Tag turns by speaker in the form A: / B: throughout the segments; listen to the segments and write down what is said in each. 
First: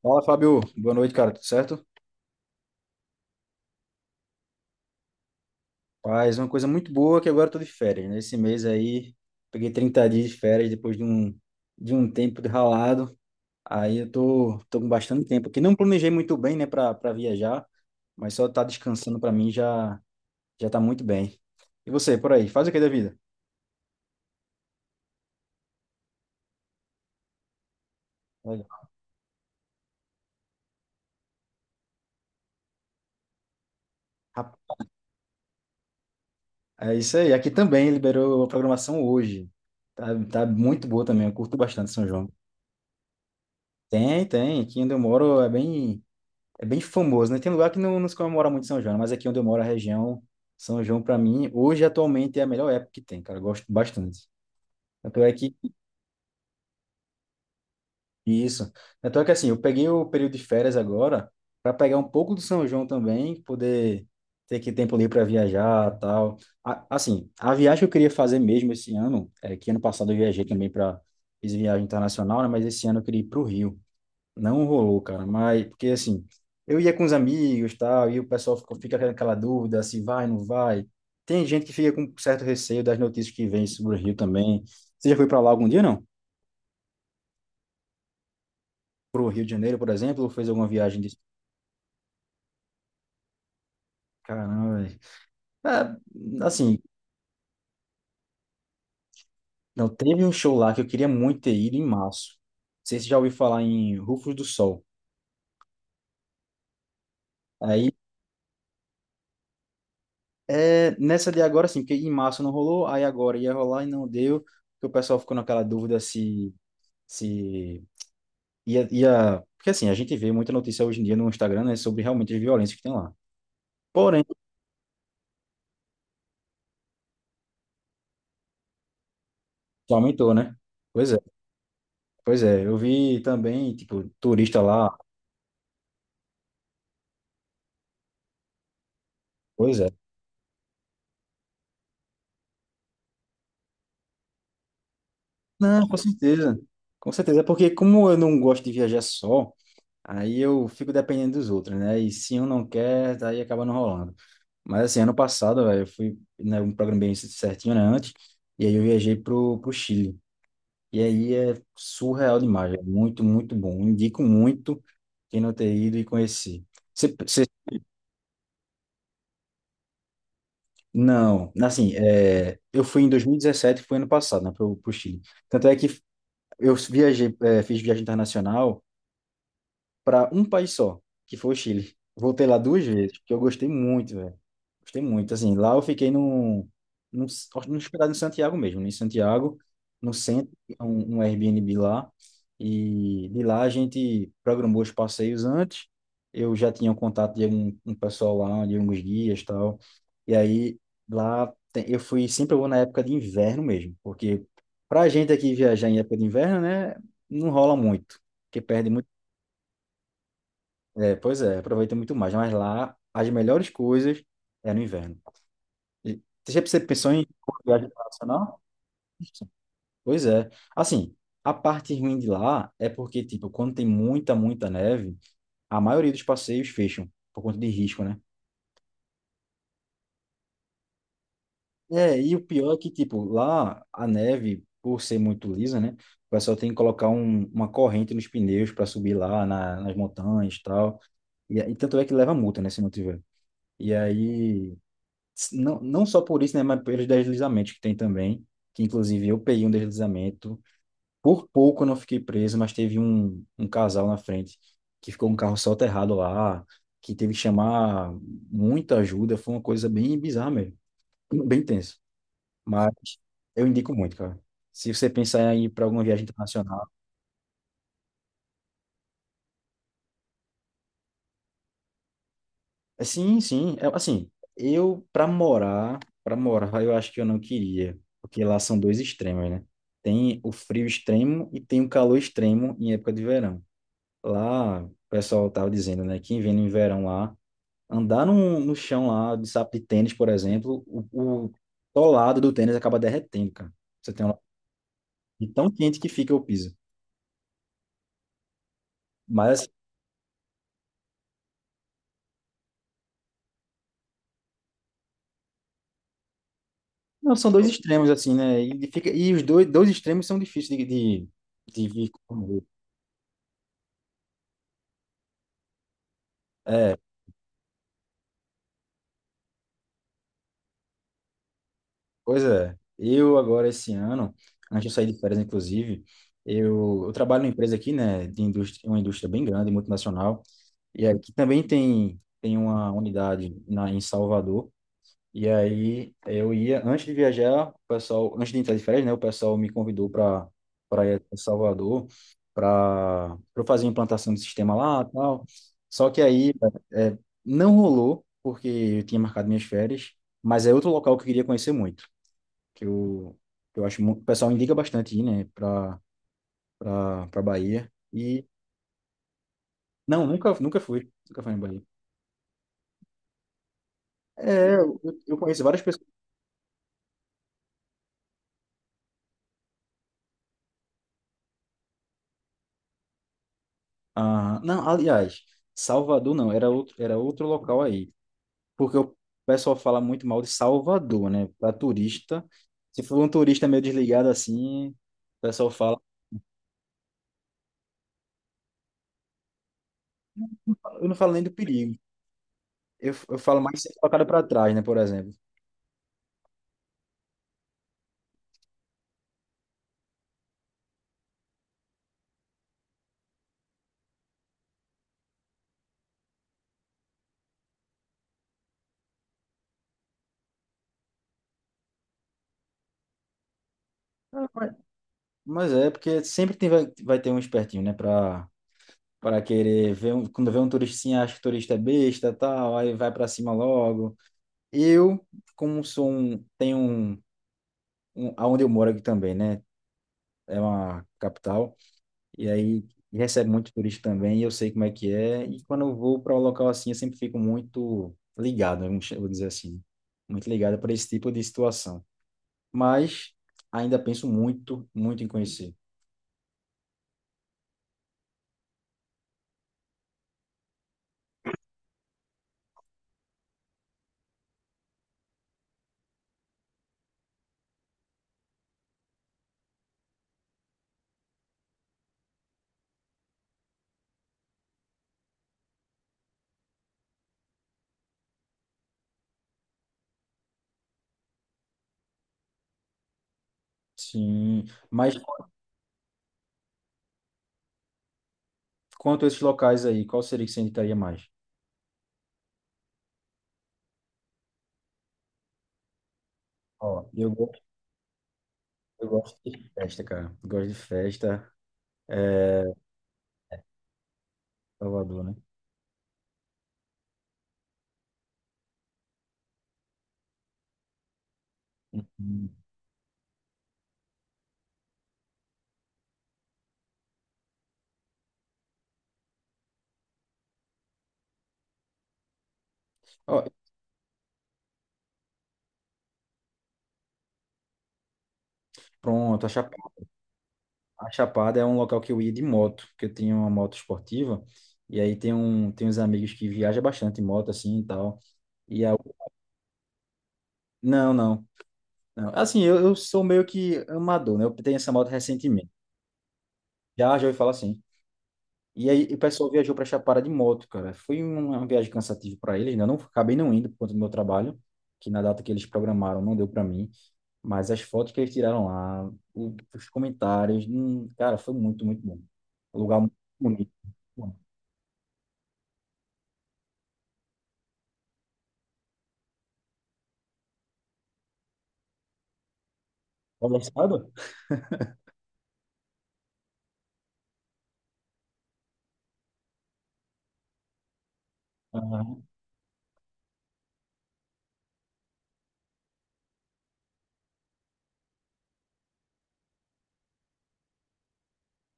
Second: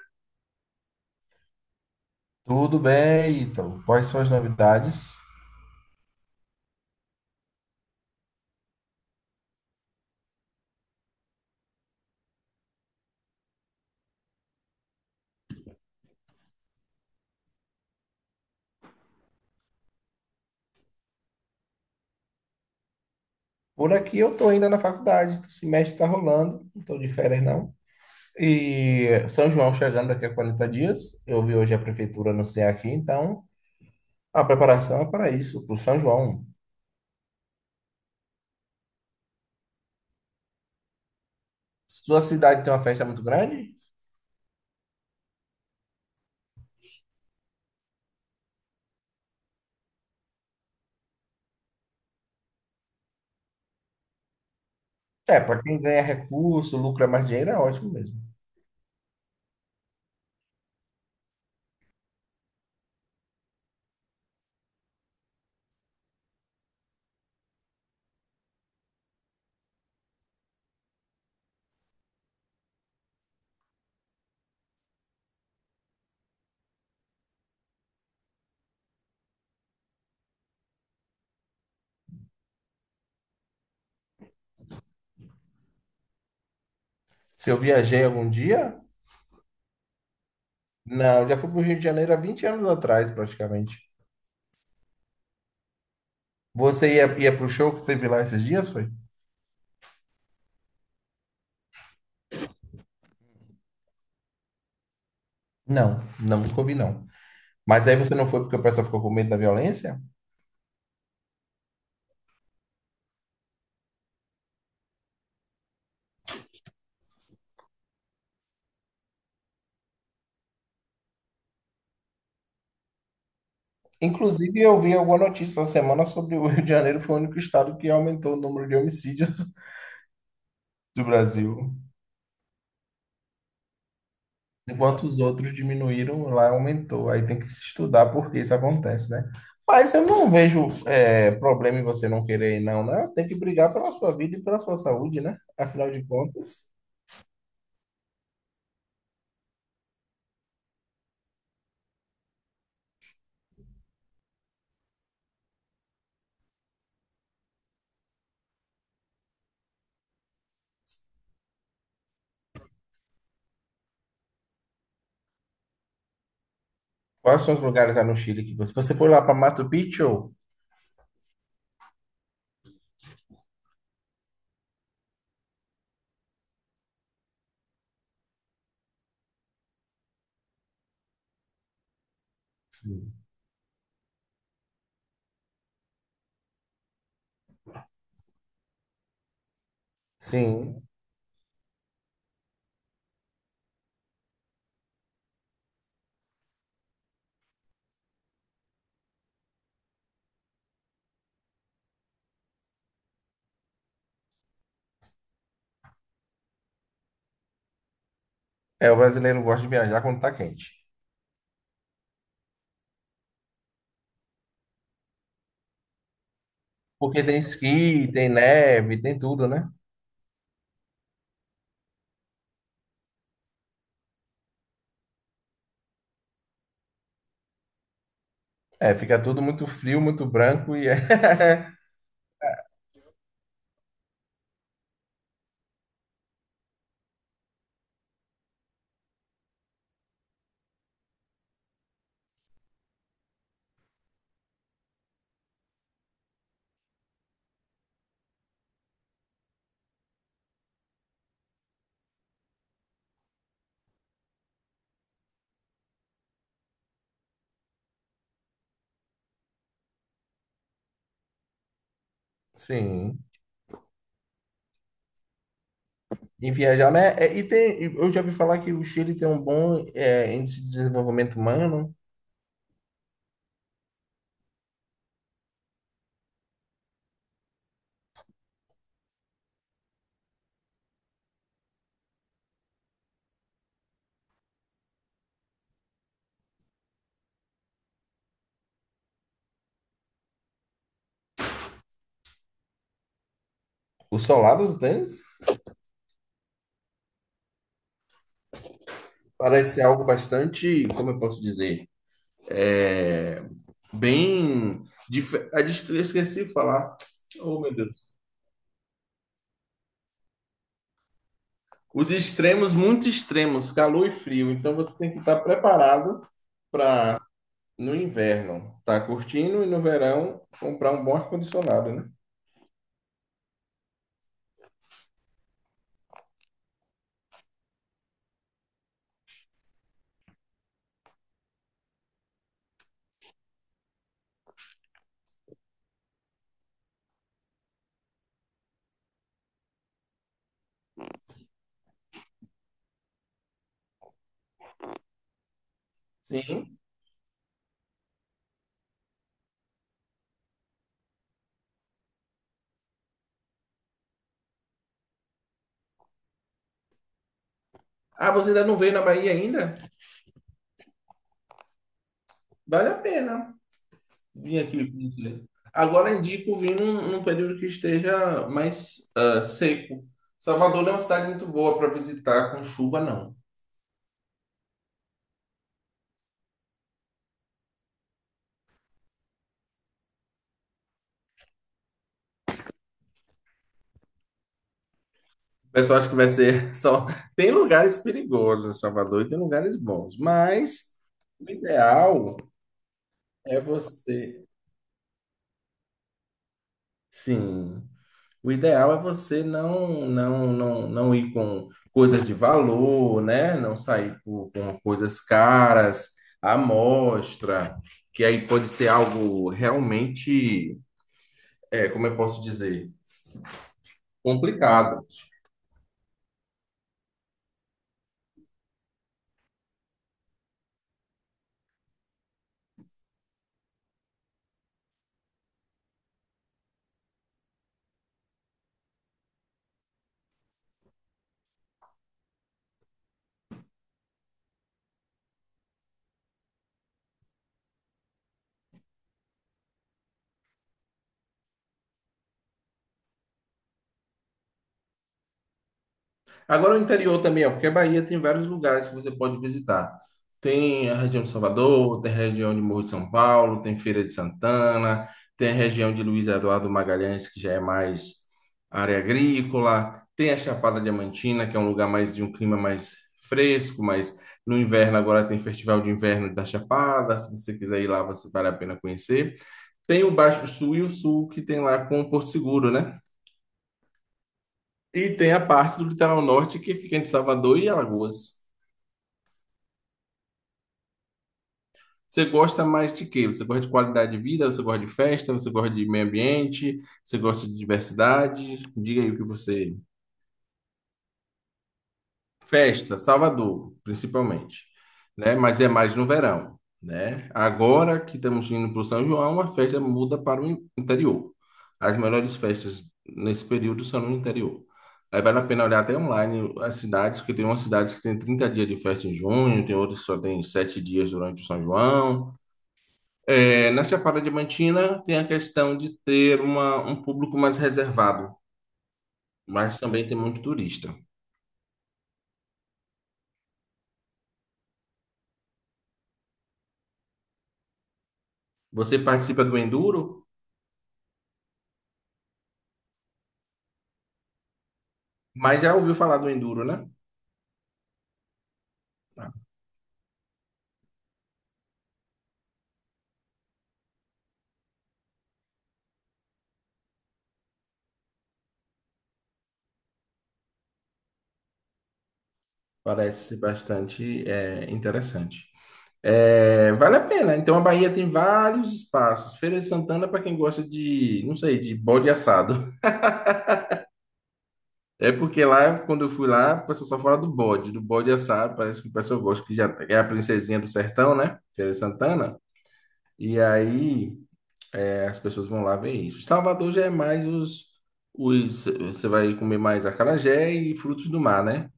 A: Fala, Fábio. Boa noite, cara. Tudo certo?
B: Tudo bem, então. Quais são as novidades?
A: Paz, uma coisa muito boa que agora eu tô de férias, né? Esse mês aí, peguei 30 dias de férias depois de um tempo de ralado. Aí eu tô com bastante tempo aqui. Não planejei muito bem, né, pra viajar, mas só tá descansando pra mim já, já tá muito bem. E você, por aí, faz o que da vida?
B: Por aqui eu tô ainda na faculdade, o semestre tá rolando, não tô de férias não.
A: Olha,
B: E São João chegando daqui a 40 dias. Eu vi hoje a prefeitura anunciar aqui, então a
A: rap-
B: preparação é para isso, para o São João.
A: é isso aí. Aqui também liberou a programação hoje. Tá muito boa também. Eu curto bastante São
B: Sua
A: João.
B: cidade tem uma festa muito grande?
A: Tem, tem. Aqui onde eu moro é bem. É bem famoso, né? Tem lugar que não se comemora muito São João, mas aqui onde eu moro, a região São João, para mim, hoje atualmente é a melhor época que tem, cara. Eu gosto bastante. Tanto é
B: É,
A: que
B: para quem ganha recurso, lucra mais dinheiro, é ótimo mesmo.
A: isso. Tanto é que, assim, eu peguei o período de férias agora para pegar um pouco do São João também, poder ter que tempo livre para viajar, tal. Assim, a viagem que eu queria fazer mesmo esse ano, é que ano passado eu viajei também para fiz viagem internacional, né? Mas esse ano eu queria ir para o Rio. Não rolou, cara, mas porque, assim, eu ia com os amigos, tal, e o pessoal fica com aquela dúvida se vai, não vai. Tem gente que fica com certo receio das notícias que vem sobre o Rio também. Você já foi para lá algum dia, não?
B: Se eu viajei algum dia?
A: Pro Rio de Janeiro, por exemplo, ou fez alguma viagem de.
B: Não, eu já fui para o Rio de Janeiro há 20 anos atrás, praticamente.
A: Caramba, velho. É, assim,
B: Você ia para o show que teve lá esses dias, foi?
A: não teve um show lá que eu queria muito ter ido em março. Não sei se você já ouviu falar em Rufos do Sol.
B: Não, não, nunca ouvi, não. Mas
A: Aí
B: aí você não foi porque o pessoal ficou com medo da violência?
A: é nessa de agora, sim, porque em março não rolou, aí agora ia rolar e não deu, porque o pessoal ficou naquela dúvida se. Porque assim, a gente vê muita notícia hoje em dia no Instagram, né, sobre realmente as violências que tem lá. Porém,
B: Inclusive, eu vi alguma notícia essa semana sobre o Rio de Janeiro foi o único estado que aumentou o número de homicídios
A: só aumentou, né?
B: do
A: Pois é,
B: Brasil.
A: pois é. Eu vi também, tipo, turista lá.
B: Enquanto os outros diminuíram, lá aumentou. Aí tem que se estudar por que isso acontece, né?
A: Pois é.
B: Mas eu não vejo é, problema em você não querer ir, não, né? Tem que brigar pela sua vida e pela sua saúde, né?
A: Não,
B: Afinal
A: com
B: de
A: certeza.
B: contas,
A: Com certeza. Porque como eu não gosto de viajar só, aí eu fico dependendo dos outros, né? E se um não quer, daí acaba não rolando. Mas, assim, ano passado, velho, eu fui, né, um programa bem certinho, né, antes, e aí eu viajei pro Chile. E aí é surreal demais, é muito, muito bom. Indico muito quem não ter ido e conhecer. Você,
B: quais
A: você-
B: são os lugares lá no Chile que você... Você foi lá para Machu Picchu?
A: não, assim, é, eu fui em 2017, foi ano passado, né, para o Chile. Tanto é que eu viajei, fiz viagem internacional para um país só, que foi o Chile. Voltei lá duas
B: Sim.
A: vezes, porque eu gostei muito, velho. Gostei muito, assim, lá eu fiquei num, num hospedado em Santiago mesmo, em Santiago, no centro,
B: Sim.
A: um Airbnb lá, e de lá a gente programou os passeios antes, eu já tinha um contato de um pessoal lá, de alguns guias e tal, e aí eu fui, sempre eu vou na época de inverno mesmo, porque pra gente aqui viajar em época de inverno, né, não rola muito, porque
B: É,
A: perde
B: o
A: muito
B: brasileiro gosta de viajar quando tá quente.
A: é, pois é, aproveita muito mais. Mas lá, as melhores coisas é no inverno. E você pensou
B: Porque
A: em
B: tem
A: viagem
B: esqui, tem
A: internacional?
B: neve, tem tudo, né?
A: Pois é. Assim, a parte ruim de lá é porque, tipo, quando tem muita, muita neve, a maioria dos passeios fecham, por conta de risco, né?
B: É, fica tudo muito frio, muito branco e é.
A: É, e o pior é que, tipo, lá a neve, por ser muito lisa, né? O pessoal tem que colocar uma corrente nos pneus para subir lá nas montanhas e tal. E tanto é que leva multa, né, se não tiver. E aí. Não, não só por isso, né, mas pelos deslizamentos que tem também, que inclusive eu peguei um deslizamento. Por pouco eu não fiquei preso, mas teve um casal na frente que ficou um carro soterrado lá, que teve que chamar muita ajuda. Foi uma coisa bem bizarra mesmo, bem tenso. Mas
B: Sim.
A: eu indico muito, cara. Se você pensar em ir para alguma viagem
B: E
A: internacional,
B: viajar, né? É, E tem, eu já ouvi falar que o Chile tem um bom é, índice de desenvolvimento humano.
A: é, sim, sim. É, assim, eu para morar, eu acho que eu não queria, porque lá são dois extremos, né? Tem o frio extremo e tem o calor extremo em época de verão. Lá, o pessoal tava dizendo, né, que vem no verão lá, andar no chão lá de sapato de tênis, por exemplo, o solado do tênis acaba derretendo, cara. Você
B: O
A: tem uma,
B: solado do tênis
A: de tão quente que fica o piso. Mas, assim,
B: parece ser algo bastante, como eu posso dizer, é bem. Dif- a dist- eu esqueci de falar.
A: não, são
B: Oh,
A: dois
B: meu Deus.
A: extremos, assim, né? E os dois extremos são difíceis de vir.
B: Os extremos, muito extremos, calor e frio. Então você tem que estar preparado para no inverno tá curtindo e no verão comprar um bom ar-condicionado, né?
A: Pois é, eu agora esse ano, antes de sair de férias, inclusive, eu trabalho numa empresa aqui, né, de indústria, uma indústria bem grande, multinacional, e aqui também tem, uma unidade em Salvador, e aí eu ia, antes de viajar, o pessoal, antes de entrar de férias, né, o pessoal me convidou para ir a Salvador, para eu fazer a implantação do sistema lá e tal, só que aí
B: Sim.
A: é, não rolou, porque eu tinha marcado minhas férias, mas é outro local que eu queria conhecer muito que eu, que eu, acho muito, o pessoal indica bastante ir, né, pra Bahia.
B: Ah,
A: E,
B: você ainda não veio na Bahia ainda?
A: não, nunca fui na Bahia.
B: Vale a pena vir
A: É,
B: aqui
A: eu
B: conhecer.
A: conheço várias pessoas.
B: Agora é indico vir num, num período que esteja mais ah, seco. Salvador não é uma cidade muito boa para visitar com chuva, não.
A: Ah, não, aliás, Salvador não, era outro local aí. Porque o pessoal fala muito mal de Salvador, né, para turista. Se for um turista meio desligado assim, o pessoal
B: O pessoal
A: fala.
B: acha que vai ser só. Tem lugares perigosos em Salvador e tem lugares bons, mas
A: Eu não falo nem do
B: o
A: perigo.
B: ideal
A: Eu falo
B: é
A: mais sempre colocado para
B: você.
A: trás, né, por exemplo.
B: Sim. O ideal é você não ir com coisas de valor, né? Não sair com coisas caras, à mostra, que aí pode ser algo realmente, é, como eu posso dizer,
A: Ah, Mas
B: complicado.
A: mas é, porque sempre tem, vai ter um espertinho, né, para querer ver um, quando vê um turistinha acha que o turista é besta, tal, aí vai para cima logo. Eu, como tenho um aonde eu moro aqui também, né? É uma capital e aí recebe muito turista também, e eu sei como é que é, e quando eu vou para um local assim, eu sempre fico muito ligado, vou dizer assim, muito ligado para esse tipo de situação. Mas ainda penso muito, muito em conhecer.
B: Agora o interior também, ó, porque a Bahia tem vários lugares que você pode visitar. Tem a região de Salvador, tem a região de Morro de São Paulo, tem Feira de Santana, tem a região de Luiz Eduardo Magalhães, que já é mais área agrícola, tem a Chapada Diamantina, que é um lugar mais de um clima mais fresco, mas no inverno agora tem Festival de Inverno da Chapada, se você quiser ir lá, você vale a pena conhecer. Tem o Baixo Sul e o Sul, que tem lá com o Porto Seguro, né?
A: Sim,
B: E
A: mas
B: tem a parte do litoral norte que fica entre Salvador e Alagoas.
A: quanto a esses locais aí, qual seria que você indicaria mais?
B: Você gosta mais de quê? Você gosta de qualidade de vida? Você gosta de festa? Você gosta de meio ambiente?
A: Ó,
B: Você
A: eu
B: gosta de diversidade? Diga
A: Eu
B: aí o que
A: gosto de
B: você.
A: festa, cara. Eu gosto de festa. É...
B: Festa, Salvador, principalmente,
A: Salvador, né?
B: né? Mas é mais no verão, né? Agora que estamos indo para o São João, a festa muda para o in- interior. As melhores
A: Uhum.
B: festas nesse período são no interior. Aí vale a pena olhar até online as cidades, porque tem umas cidades que tem 30 dias de festa em junho, tem outras que só tem 7 dias durante o São João.
A: Ó,
B: É, na Chapada Diamantina tem a questão de ter uma, um público mais reservado,
A: pronto, a
B: mas
A: Chapada.
B: também tem muito turista.
A: A Chapada é um local que eu ia de moto, porque eu tinha uma moto esportiva. E aí tem uns amigos que viajam bastante em moto, assim, e tal. E a...
B: Você participa do Enduro,
A: Não, não, não. Assim, eu sou meio que amador, né? Eu tenho essa moto
B: mas
A: recentemente.
B: já ouviu falar do Enduro, né?
A: Já, já ouvi falar assim. E aí o
B: Ah,
A: pessoal viajou pra Chapada de moto, cara. Foi uma viagem cansativa para eles, né? Eu não, acabei não indo por conta do meu trabalho, que na data que eles programaram não deu para mim. Mas as fotos que eles tiraram lá, os comentários, cara, foi muito, muito bom. Um lugar muito
B: parece
A: bonito.
B: bastante
A: Bom,
B: é, interessante. É, vale a pena. Então a Bahia tem vários espaços. Feira de Santana para quem gosta de, não sei, de bode assado.
A: olha esse lado?
B: É porque lá, quando eu fui lá, o pessoal só fala do bode assado. Parece que o pessoal gosta que já é a princesinha do sertão, né? Feira de
A: Aham.
B: Santana. E aí as pessoas vão lá ver isso. Salvador já é mais os, os. Você vai comer mais acarajé e frutos do mar, né?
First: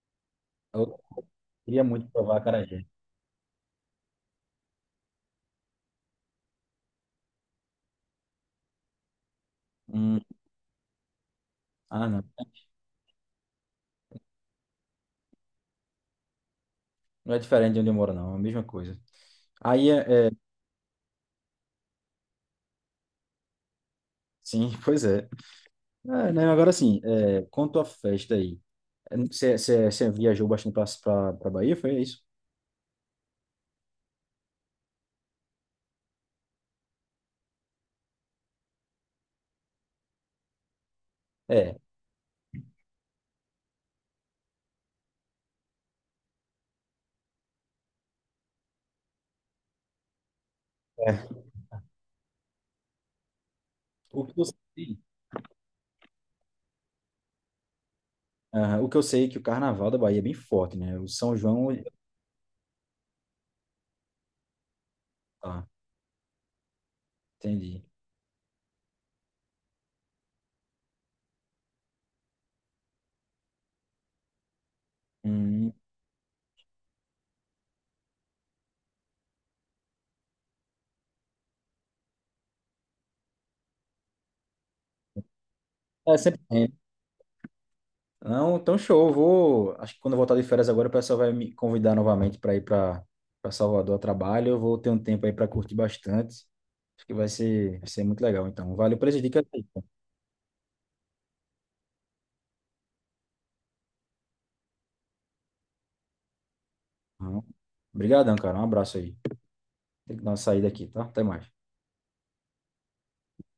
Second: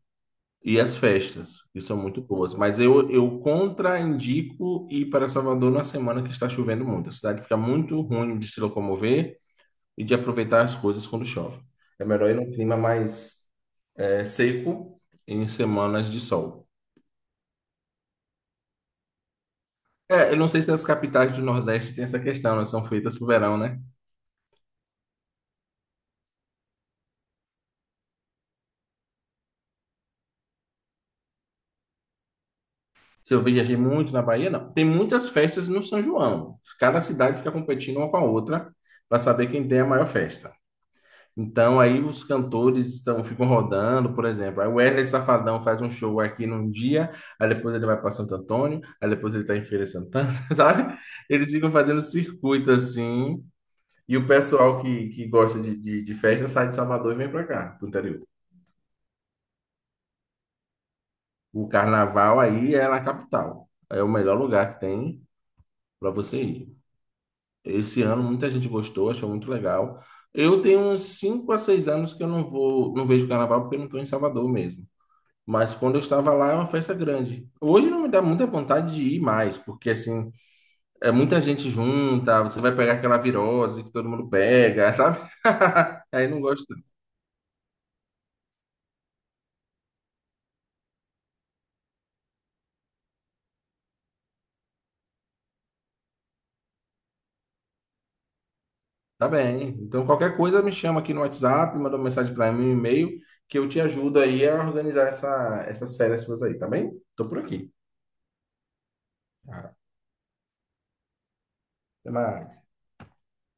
B: E
A: Eu
B: as festas, que
A: queria
B: são
A: muito
B: muito
A: provar
B: boas. Mas
A: acarajé.
B: eu contraindico ir para Salvador na semana que está chovendo muito. A cidade fica muito ruim de se locomover e de
A: Hum,
B: aproveitar as coisas quando chove. É
A: ah, não.
B: melhor ir num clima mais é, seco em semanas de sol.
A: Não é diferente de onde eu moro, não. É a mesma coisa. Aí,
B: É, eu não sei se as capitais do Nordeste têm essa questão, elas são feitas para o verão, né?
A: sim, pois é. É, né, agora sim, quanto à festa aí. É, você viajou bastante para Bahia, foi isso?
B: Se eu viajei muito na Bahia, não. Tem muitas festas no São João. Cada cidade fica competindo uma com a outra para saber quem tem a maior festa.
A: É.
B: Então aí os cantores estão ficam rodando, por exemplo. Aí o Wesley Safadão faz um show aqui num dia, aí depois ele vai para Santo Antônio, aí depois ele está em Feira de Santana, sabe?
A: É.
B: Eles ficam fazendo circuito assim. E
A: O
B: o
A: que eu
B: pessoal
A: sei,
B: que gosta de festa sai de Salvador e vem para cá, pro interior.
A: aham, o que eu sei é que o carnaval da Bahia é bem forte, né? O São
B: O
A: João.
B: carnaval aí é na capital. É o melhor lugar que tem
A: Ah,
B: para você ir.
A: entendi.
B: Esse ano muita gente gostou, achou muito legal. Eu tenho uns 5 a 6 anos que eu não vou, não vejo carnaval porque eu não estou em Salvador mesmo.
A: Hum.
B: Mas quando eu estava lá é uma festa grande. Hoje não me dá muita vontade de ir mais, porque assim, é muita gente junta, você vai pegar aquela virose que todo mundo pega, sabe?
A: É,
B: Aí não
A: sempre
B: gosto.
A: tem. Não, então, show. Eu vou. Acho que quando eu voltar de férias agora, o pessoal vai me convidar novamente para ir para Salvador a trabalho. Eu vou ter um tempo aí para curtir bastante. Acho que vai ser muito legal. Então, valeu pelas
B: Tá
A: dicas aí,
B: bem.
A: pô.
B: Então qualquer coisa me chama aqui no WhatsApp, manda uma mensagem para mim, um e-mail, que eu te ajudo aí a organizar essas férias suas aí, tá bem? Tô por
A: Não.
B: aqui.
A: Obrigadão, cara. Um abraço aí.
B: Ah,
A: Tem que dar uma saída aqui, tá? Até mais.
B: até mais.